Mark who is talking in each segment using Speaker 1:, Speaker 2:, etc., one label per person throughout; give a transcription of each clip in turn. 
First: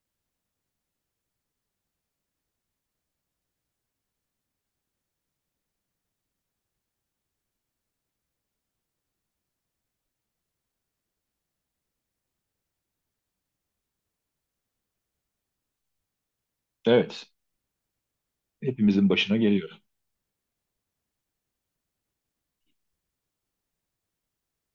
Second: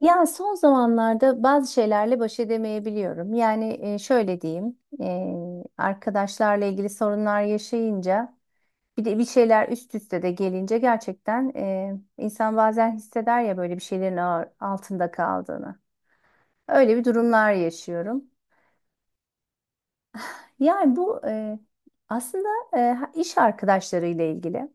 Speaker 1: Ya son zamanlarda bazı şeylerle baş edemeyebiliyorum. Yani şöyle diyeyim, arkadaşlarla ilgili sorunlar yaşayınca, bir de bir şeyler üst üste de gelince gerçekten insan bazen hisseder ya böyle bir şeylerin altında kaldığını. Öyle bir
Speaker 2: Evet.
Speaker 1: durumlar yaşıyorum.
Speaker 2: Hepimizin başına geliyor.
Speaker 1: Yani aslında iş arkadaşlarıyla ilgili.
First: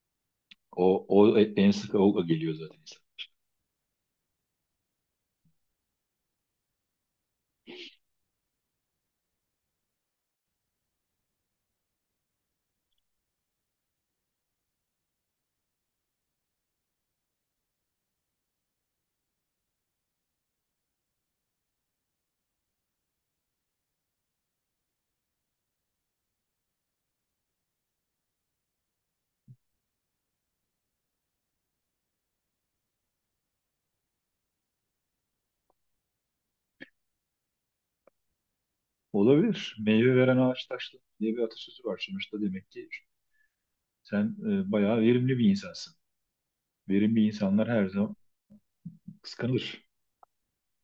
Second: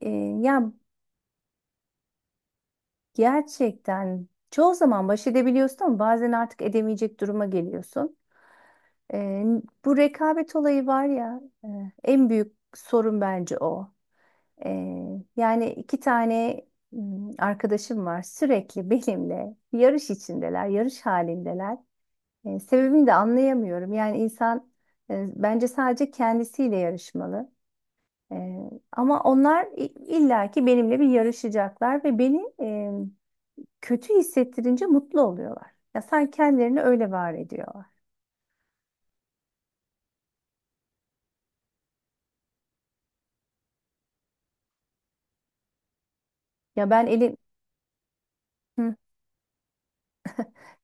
Speaker 1: E, ya
Speaker 2: O en sık o geliyor zaten. İnsan.
Speaker 1: gerçekten çoğu zaman baş edebiliyorsun ama bazen artık edemeyecek duruma geliyorsun. Ee, bu rekabet olayı var ya, en büyük sorun bence o. Yani iki tane arkadaşım var, sürekli benimle yarış içindeler, yarış halindeler. Sebebini de anlayamıyorum. Yani insan, bence sadece kendisiyle yarışmalı. Ee, ama illaki benimle bir yarışacaklar ve beni, kötü hissettirince mutlu oluyorlar. Ya sanki kendilerini öyle var ediyorlar.
Speaker 2: Olabilir. Meyve veren ağaç taşlı diye bir atasözü var. Sonuçta demek ki sen bayağı verimli bir insansın.
Speaker 1: Ya ben
Speaker 2: Verimli
Speaker 1: elim...
Speaker 2: insanlar her zaman kıskanılır.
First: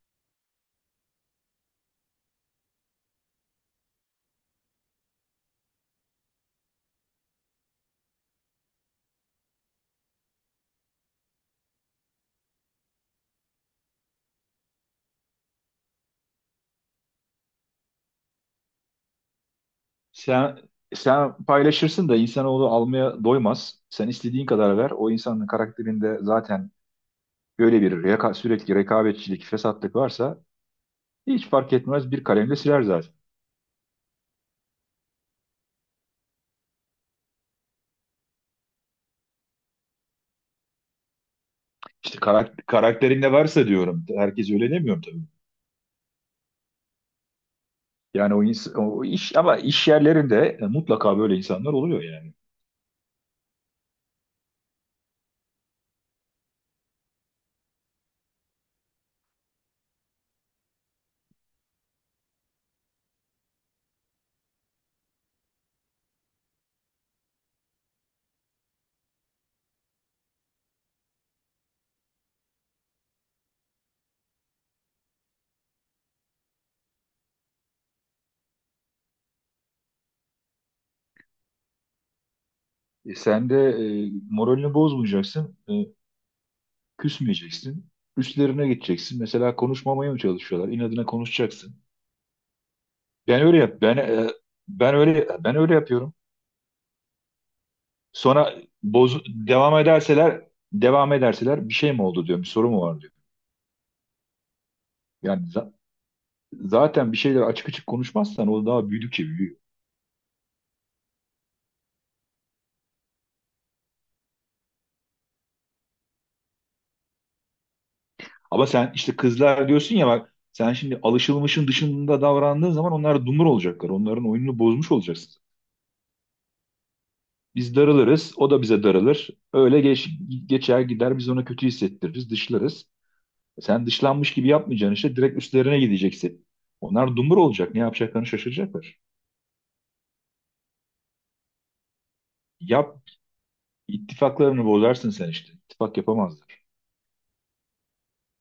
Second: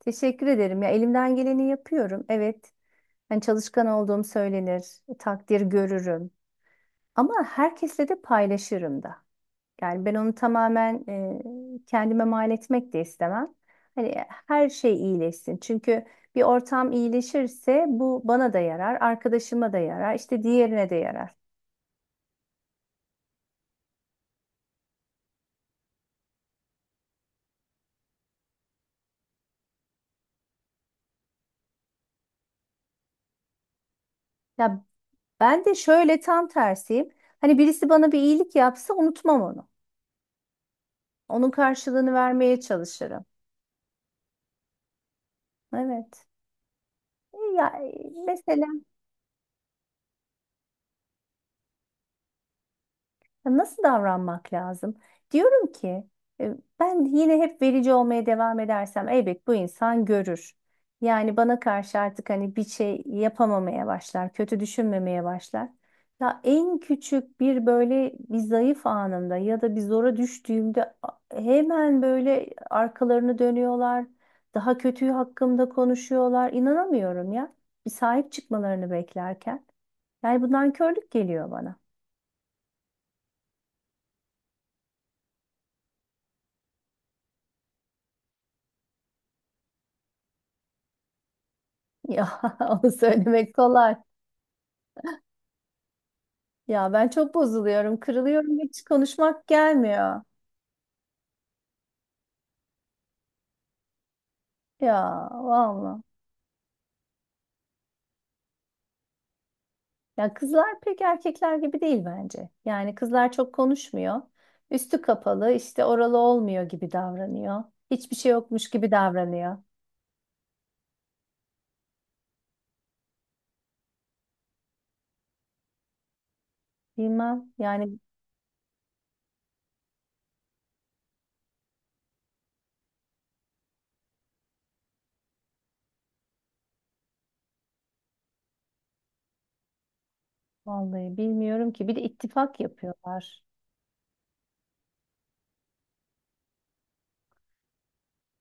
Speaker 1: Teşekkür ederim. Ya elimden geleni yapıyorum. Evet. Hani çalışkan olduğum söylenir, takdir görürüm. Ama herkesle de paylaşırım da. Yani ben onu tamamen, kendime mal etmek de istemem. Hani her şey iyileşsin. Çünkü bir ortam iyileşirse bu bana da yarar, arkadaşıma da yarar, işte
Speaker 2: Sen
Speaker 1: diğerine de yarar.
Speaker 2: sen paylaşırsın da insanoğlu almaya doymaz. Sen istediğin kadar ver. O insanın karakterinde zaten böyle sürekli rekabetçilik, fesatlık varsa hiç fark etmez, bir kalemle siler zaten.
Speaker 1: Ya ben de şöyle tam tersiyim. Hani birisi bana bir iyilik yapsa unutmam onu. Onun karşılığını
Speaker 2: İşte
Speaker 1: vermeye çalışırım.
Speaker 2: karakterinde varsa diyorum. Herkes öyle demiyorum tabii.
Speaker 1: Evet. Ya,
Speaker 2: Yani
Speaker 1: mesela
Speaker 2: o iş, ama iş yerlerinde mutlaka böyle insanlar oluyor yani.
Speaker 1: ya, nasıl davranmak lazım? Diyorum ki, e, ben yine hep verici olmaya devam edersem elbet bu insan görür. Yani bana karşı artık hani bir şey yapamamaya başlar, kötü düşünmemeye başlar. Ya en küçük bir böyle bir zayıf anımda ya da bir zora düştüğümde hemen böyle arkalarını dönüyorlar. Daha kötüyü hakkımda konuşuyorlar. İnanamıyorum ya. Bir sahip çıkmalarını beklerken. Yani bundan körlük geliyor bana.
Speaker 2: Sen de moralini bozmayacaksın, küsmeyeceksin. Üstlerine gideceksin. Mesela konuşmamaya mı çalışıyorlar? İnadına konuşacaksın.
Speaker 1: Ya onu
Speaker 2: Ben
Speaker 1: söylemek
Speaker 2: öyle yap.
Speaker 1: kolay.
Speaker 2: Ben öyle ben öyle yapıyorum.
Speaker 1: Ya ben çok bozuluyorum,
Speaker 2: Sonra
Speaker 1: kırılıyorum, hiç konuşmak
Speaker 2: devam
Speaker 1: gelmiyor.
Speaker 2: ederseler devam ederseler, bir şey mi oldu diyorum. Bir soru mu var diyor.
Speaker 1: Ya
Speaker 2: Yani
Speaker 1: valla.
Speaker 2: zaten bir şeyler açık açık konuşmazsan o daha büyüdükçe büyüyor.
Speaker 1: Ya kızlar pek erkekler gibi değil bence. Yani kızlar çok konuşmuyor. Üstü kapalı, işte oralı olmuyor gibi davranıyor. Hiçbir şey
Speaker 2: Ama
Speaker 1: yokmuş gibi
Speaker 2: sen işte
Speaker 1: davranıyor.
Speaker 2: kızlar diyorsun ya, bak sen şimdi alışılmışın dışında davrandığın zaman onlar dumur olacaklar. Onların oyununu bozmuş olacaksın.
Speaker 1: Bilmem
Speaker 2: Biz
Speaker 1: yani,
Speaker 2: darılırız, o da bize darılır. Öyle geçer gider, biz ona kötü hissettiririz, dışlarız. E, sen dışlanmış gibi yapmayacaksın, işte direkt üstlerine gideceksin. Onlar dumur olacak, ne yapacaklarını şaşıracaklar.
Speaker 1: vallahi bilmiyorum ki. Bir de ittifak
Speaker 2: Yap,
Speaker 1: yapıyorlar.
Speaker 2: ittifaklarını bozarsın sen işte. İttifak yapamazlar.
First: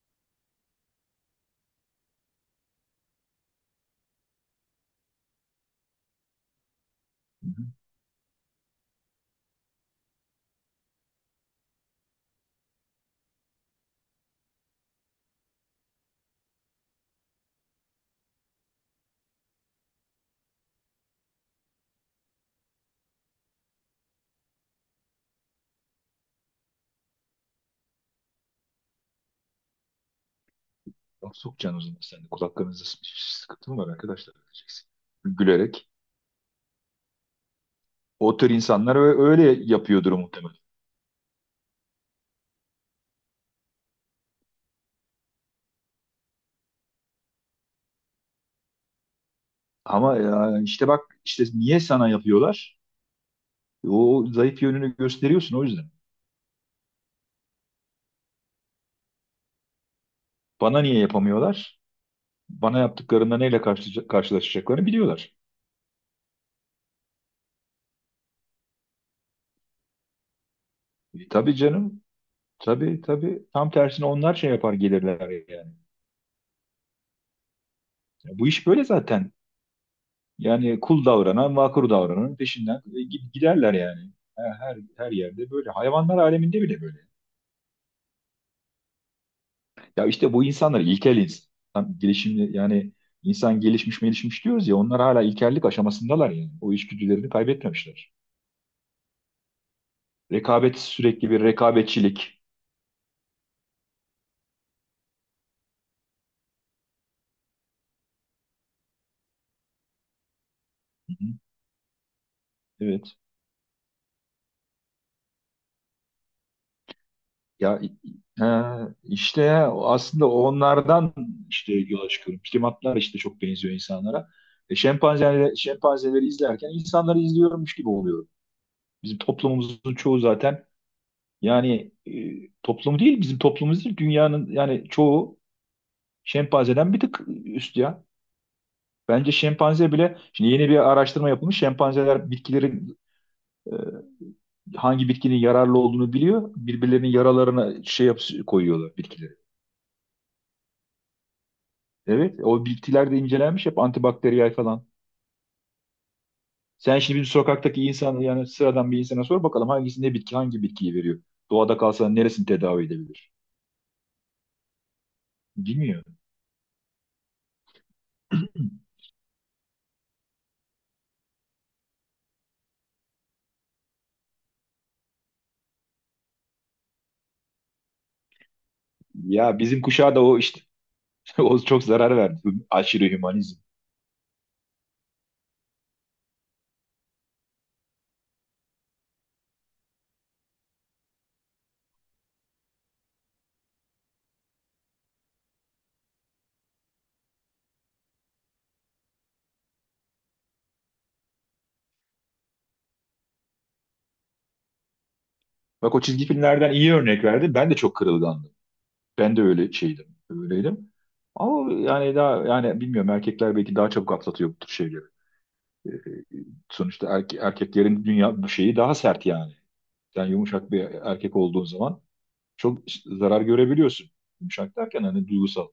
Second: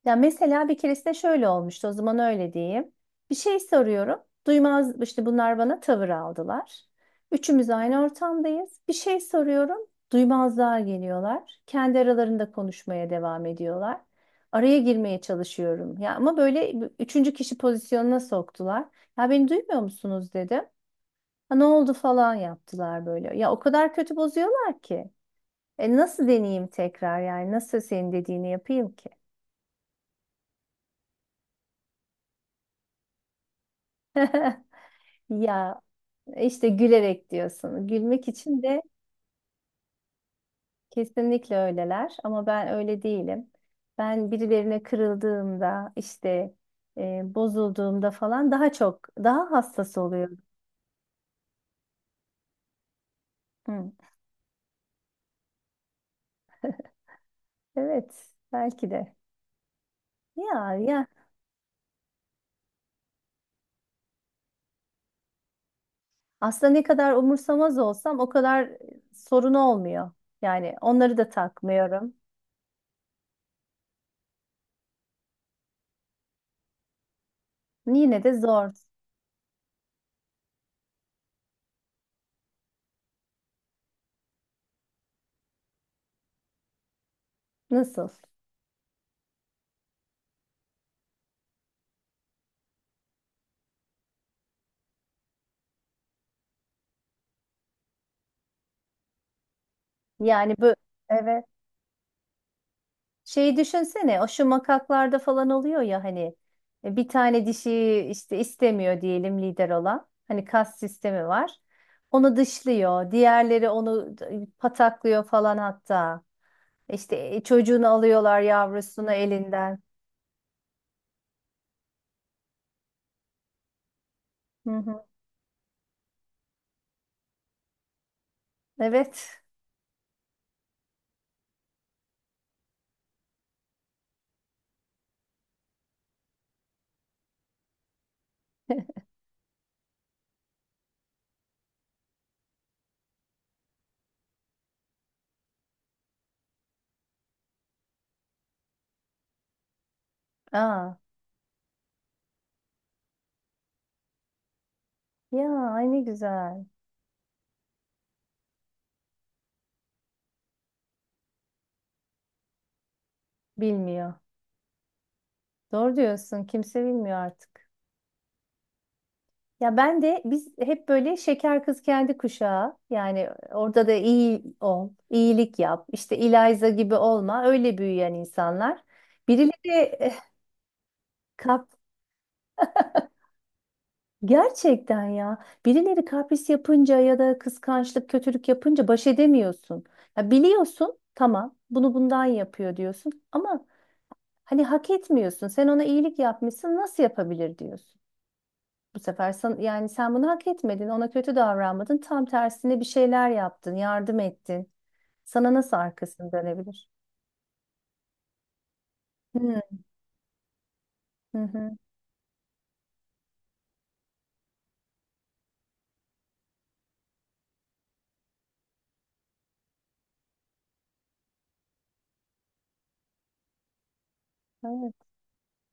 Speaker 1: Ya mesela bir keresinde şöyle olmuştu, o zaman öyle diyeyim. Bir şey soruyorum. Duymaz işte, bunlar bana tavır aldılar.
Speaker 2: Hı hı.
Speaker 1: Üçümüz aynı ortamdayız. Bir şey soruyorum. Duymazlığa geliyorlar. Kendi aralarında konuşmaya devam ediyorlar. Araya girmeye çalışıyorum. Ya ama böyle üçüncü kişi pozisyonuna soktular. Ya beni duymuyor musunuz dedim. Ha ne oldu falan yaptılar böyle. Ya o kadar kötü bozuyorlar ki. E nasıl deneyeyim tekrar, yani nasıl senin dediğini yapayım ki?
Speaker 2: Laf sokacaksın, o zaman sen de kulaklarınızda sıkıntı mı var arkadaşlar diyeceksin.
Speaker 1: Ya,
Speaker 2: Gülerek.
Speaker 1: İşte gülerek diyorsun. Gülmek
Speaker 2: O tür
Speaker 1: için de
Speaker 2: insanlar öyle yapıyordur muhtemelen.
Speaker 1: kesinlikle öyleler, ama ben öyle değilim. Ben birilerine kırıldığımda işte, bozulduğumda falan daha çok, daha hassas
Speaker 2: Ama
Speaker 1: oluyorum.
Speaker 2: ya işte bak, işte niye sana yapıyorlar?
Speaker 1: Hı.
Speaker 2: O zayıf yönünü gösteriyorsun, o yüzden.
Speaker 1: Evet, belki de. Ya
Speaker 2: Bana niye
Speaker 1: ya
Speaker 2: yapamıyorlar? Bana yaptıklarında neyle karşılaşacaklarını biliyorlar.
Speaker 1: aslında ne kadar umursamaz olsam o kadar sorun olmuyor. Yani onları da
Speaker 2: Tabii canım.
Speaker 1: takmıyorum.
Speaker 2: Tabii tabii. Tam tersine onlar şey yapar gelirler yani.
Speaker 1: Yine
Speaker 2: Ya
Speaker 1: de
Speaker 2: bu iş
Speaker 1: zor.
Speaker 2: böyle zaten. Yani kul davranan, vakur davrananın peşinden giderler yani. Her yerde böyle. Hayvanlar aleminde bile böyle.
Speaker 1: Nasıl?
Speaker 2: Ya işte bu insanlar ilkel insan gelişimli, yani insan gelişmiş diyoruz ya, onlar hala ilkellik aşamasındalar yani. O içgüdülerini kaybetmemişler.
Speaker 1: Yani
Speaker 2: Rekabet, sürekli bir
Speaker 1: evet.
Speaker 2: rekabetçilik.
Speaker 1: Şeyi düşünsene, o şu makaklarda falan oluyor ya hani, bir tane dişi işte istemiyor diyelim lider olan. Hani kas
Speaker 2: Hı
Speaker 1: sistemi
Speaker 2: hı.
Speaker 1: var. Onu dışlıyor.
Speaker 2: Evet.
Speaker 1: Diğerleri onu pataklıyor falan hatta. İşte,
Speaker 2: Ya
Speaker 1: çocuğunu
Speaker 2: i-
Speaker 1: alıyorlar,
Speaker 2: ha,
Speaker 1: yavrusunu
Speaker 2: işte
Speaker 1: elinden.
Speaker 2: aslında onlardan işte yola çıkıyorum. Primatlar işte çok benziyor insanlara.
Speaker 1: Hı
Speaker 2: E,
Speaker 1: hı.
Speaker 2: şempanzeleri, şempanzeleri izlerken insanları izliyormuş gibi oluyorum. Bizim
Speaker 1: Evet.
Speaker 2: toplumumuzun çoğu zaten, yani toplumu değil bizim toplumumuz değil, dünyanın yani çoğu şempanzeden bir tık üst ya. Bence şempanze bile, şimdi yeni bir araştırma yapılmış. Şempanzeler bitkilerin e, hangi bitkinin yararlı olduğunu biliyor. Birbirlerinin yaralarına şey yap koyuyorlar bitkileri.
Speaker 1: Aa,
Speaker 2: Evet, o bitkiler de incelenmiş, hep antibakteriyel falan.
Speaker 1: ya ay ne güzel.
Speaker 2: Sen şimdi bir sokaktaki insan, yani sıradan bir insana sor bakalım hangisi ne bitki, hangi bitkiyi veriyor. Doğada kalsa neresini tedavi edebilir?
Speaker 1: Bilmiyor. Doğru
Speaker 2: Bilmiyor.
Speaker 1: diyorsun. Kimse bilmiyor artık. Ya ben de biz hep böyle şeker kız kendi kuşağı, yani orada da iyi ol, iyilik yap, işte Eliza gibi olma, öyle büyüyen insanlar.
Speaker 2: Ya
Speaker 1: Birileri
Speaker 2: bizim
Speaker 1: eh,
Speaker 2: kuşağa da o işte o
Speaker 1: kap
Speaker 2: çok zarar verdi. Aşırı hümanizm.
Speaker 1: gerçekten ya, birileri kapris yapınca ya da kıskançlık, kötülük yapınca baş edemiyorsun. Ya biliyorsun tamam, bunu bundan yapıyor diyorsun ama hani hak etmiyorsun, sen ona iyilik yapmışsın, nasıl yapabilir diyorsun. Bu sefer sen, yani sen bunu hak etmedin, ona kötü davranmadın. Tam tersine bir şeyler yaptın, yardım ettin. Sana nasıl
Speaker 2: Bak, o çizgi
Speaker 1: arkasını
Speaker 2: filmlerden
Speaker 1: dönebilir?
Speaker 2: iyi örnek verdi. Ben de çok kırılgandım. Ben de
Speaker 1: Hı.
Speaker 2: öyle şeydim, öyleydim.
Speaker 1: Hı
Speaker 2: Ama
Speaker 1: hı.
Speaker 2: yani daha yani bilmiyorum, erkekler belki daha çabuk atlatıyor bu tür şeyleri. Sonuçta erkeklerin dünya bu şeyi daha sert yani. Sen yumuşak bir erkek olduğun zaman çok zarar görebiliyorsun. Yumuşak
Speaker 1: Evet,
Speaker 2: derken hani duygusal.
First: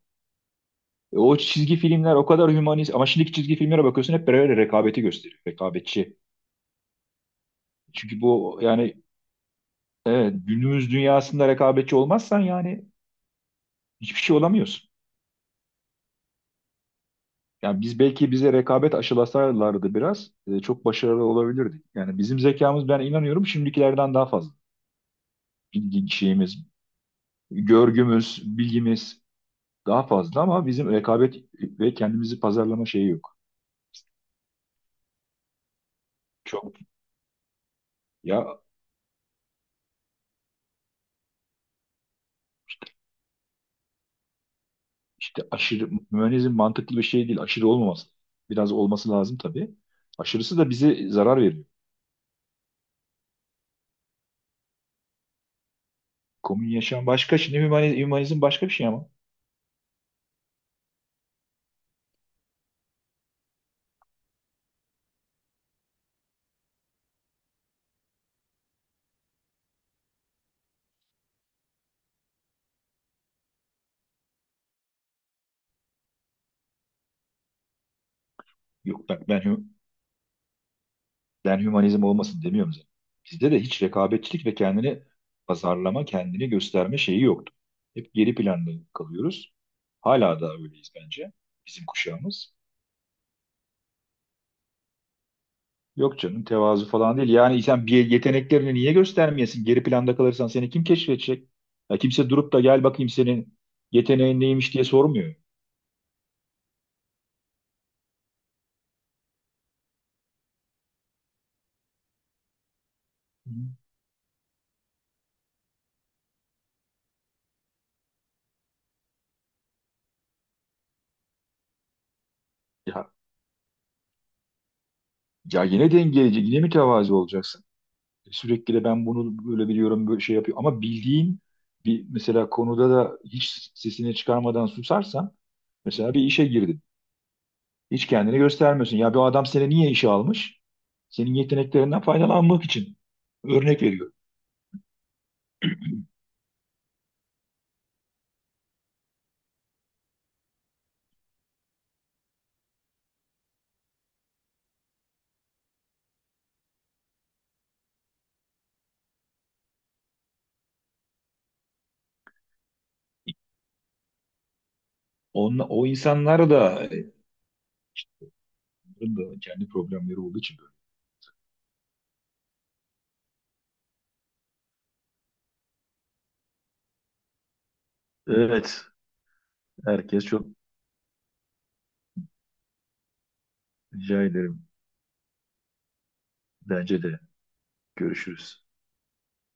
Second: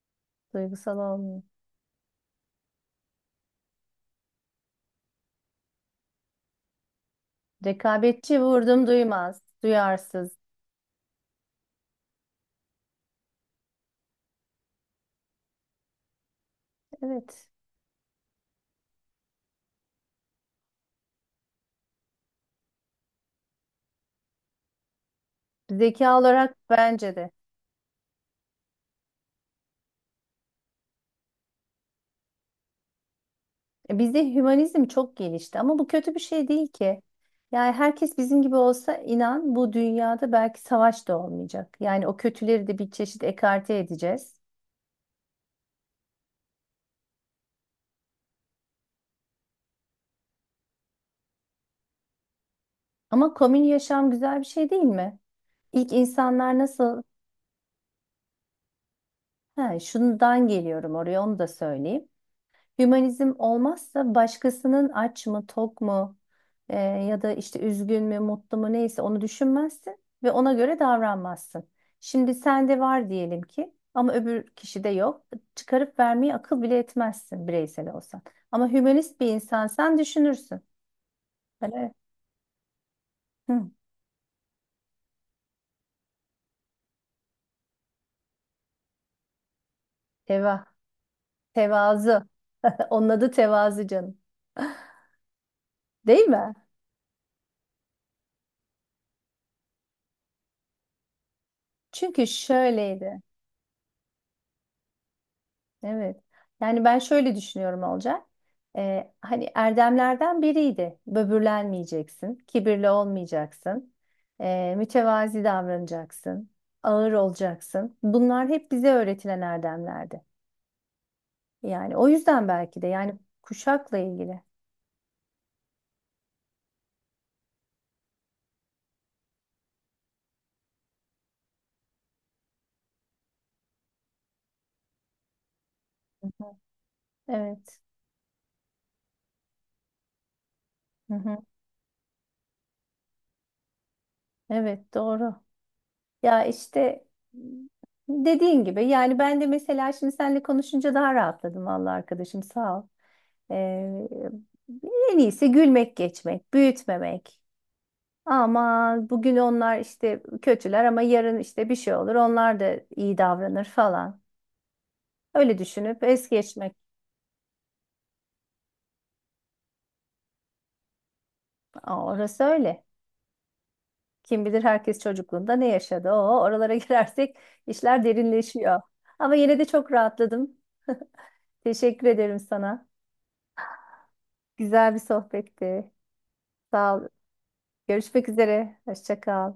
Speaker 1: duygusal
Speaker 2: O
Speaker 1: olmuyor.
Speaker 2: çizgi filmler o kadar hümanist, ama şimdiki çizgi filmlere bakıyorsun hep böyle rekabeti gösteriyor. Rekabetçi. Çünkü
Speaker 1: Rekabetçi,
Speaker 2: bu
Speaker 1: vurdum
Speaker 2: yani
Speaker 1: duymaz,
Speaker 2: evet,
Speaker 1: duyarsız.
Speaker 2: günümüz dünyasında rekabetçi olmazsan yani hiçbir şey olamıyorsun.
Speaker 1: Evet.
Speaker 2: Yani biz belki, bize rekabet aşılasalardı biraz çok başarılı olabilirdik. Yani bizim zekamız, ben inanıyorum şimdikilerden daha fazla. Bilgi
Speaker 1: Zeka olarak
Speaker 2: şeyimiz,
Speaker 1: bence de.
Speaker 2: görgümüz, bilgimiz daha fazla, ama bizim rekabet ve kendimizi pazarlama şeyi yok.
Speaker 1: E, bizde hümanizm çok gelişti ama bu kötü bir şey değil
Speaker 2: Çok
Speaker 1: ki. Yani herkes
Speaker 2: ya
Speaker 1: bizim gibi olsa inan bu dünyada belki savaş da olmayacak. Yani o kötüleri de bir çeşit ekarte edeceğiz.
Speaker 2: işte aşırı mühendizm mantıklı bir şey değil. Aşırı olmaması. Biraz olması lazım tabii. Aşırısı da bize zarar veriyor.
Speaker 1: Ama komün yaşam güzel bir şey değil mi? İlk insanlar
Speaker 2: Komün
Speaker 1: nasıl?
Speaker 2: yaşam başka. Şimdi hümanizm, hümanizm başka bir şey ama.
Speaker 1: Ha, şundan geliyorum oraya, onu da söyleyeyim. Hümanizm olmazsa başkasının aç mı, tok mu, ya da işte üzgün mü, mutlu mu, neyse onu düşünmezsin ve ona göre davranmazsın. Şimdi sende var diyelim ki ama öbür kişide yok. Çıkarıp vermeyi akıl bile etmezsin bireysel olsan. Ama
Speaker 2: Yok
Speaker 1: hümanist bir
Speaker 2: bak,
Speaker 1: insan düşünürsün. Böyle,
Speaker 2: hümanizm olmasın demiyorum zaten. Bizde de
Speaker 1: hı,
Speaker 2: hiç rekabetçilik ve kendini pazarlama, kendini gösterme şeyi yoktu. Hep geri planda kalıyoruz. Hala da
Speaker 1: teva,
Speaker 2: öyleyiz bence, bizim
Speaker 1: tevazu.
Speaker 2: kuşağımız.
Speaker 1: Onun adı tevazu canım.
Speaker 2: Yok
Speaker 1: Değil
Speaker 2: canım,
Speaker 1: mi?
Speaker 2: tevazu falan değil. Yani sen bir yeteneklerini niye göstermeyesin? Geri planda kalırsan seni kim keşfedecek? Ya
Speaker 1: Çünkü
Speaker 2: kimse durup da gel bakayım
Speaker 1: şöyleydi.
Speaker 2: senin yeteneğin neymiş diye sormuyor.
Speaker 1: Evet. Yani ben şöyle düşünüyorum Olcay. Hani erdemlerden biriydi. Böbürlenmeyeceksin, kibirli
Speaker 2: Hı.
Speaker 1: olmayacaksın, mütevazi davranacaksın, ağır olacaksın. Bunlar hep bize öğretilen erdemlerdi. Yani o yüzden belki de,
Speaker 2: Ya,
Speaker 1: yani kuşakla ilgili.
Speaker 2: ya yine dengeleyici, yine mütevazi olacaksın. Sürekli de ben bunu böyle biliyorum, böyle şey yapıyor. Ama bildiğin bir mesela konuda da hiç sesini çıkarmadan susarsan, mesela bir
Speaker 1: Hı
Speaker 2: işe
Speaker 1: hı.
Speaker 2: girdin.
Speaker 1: Evet.
Speaker 2: Hiç kendini göstermiyorsun. Ya bu adam seni niye işe almış?
Speaker 1: Hı
Speaker 2: Senin
Speaker 1: hı.
Speaker 2: yeteneklerinden faydalanmak için. Örnek veriyor.
Speaker 1: Evet, doğru. Ya işte dediğin gibi, yani ben de mesela şimdi seninle konuşunca daha rahatladım vallahi, arkadaşım sağ ol. Ee, en iyisi gülmek, geçmek, büyütmemek. Ama bugün onlar işte kötüler, ama yarın işte bir şey olur, onlar da iyi davranır falan. Öyle
Speaker 2: O
Speaker 1: düşünüp es
Speaker 2: insanlar da,
Speaker 1: geçmek.
Speaker 2: bunların da kendi problemleri olduğu için böyle.
Speaker 1: Aa, orası öyle. Kim bilir herkes çocukluğunda ne yaşadı. Oo, oralara girersek işler derinleşiyor.
Speaker 2: Evet.
Speaker 1: Ama yine de çok
Speaker 2: Herkes çok
Speaker 1: rahatladım. Teşekkür ederim sana.
Speaker 2: rica ederim.
Speaker 1: Güzel bir sohbetti. Sağ
Speaker 2: Bence
Speaker 1: ol.
Speaker 2: de.
Speaker 1: Görüşmek
Speaker 2: Görüşürüz.
Speaker 1: üzere. Hoşça kal.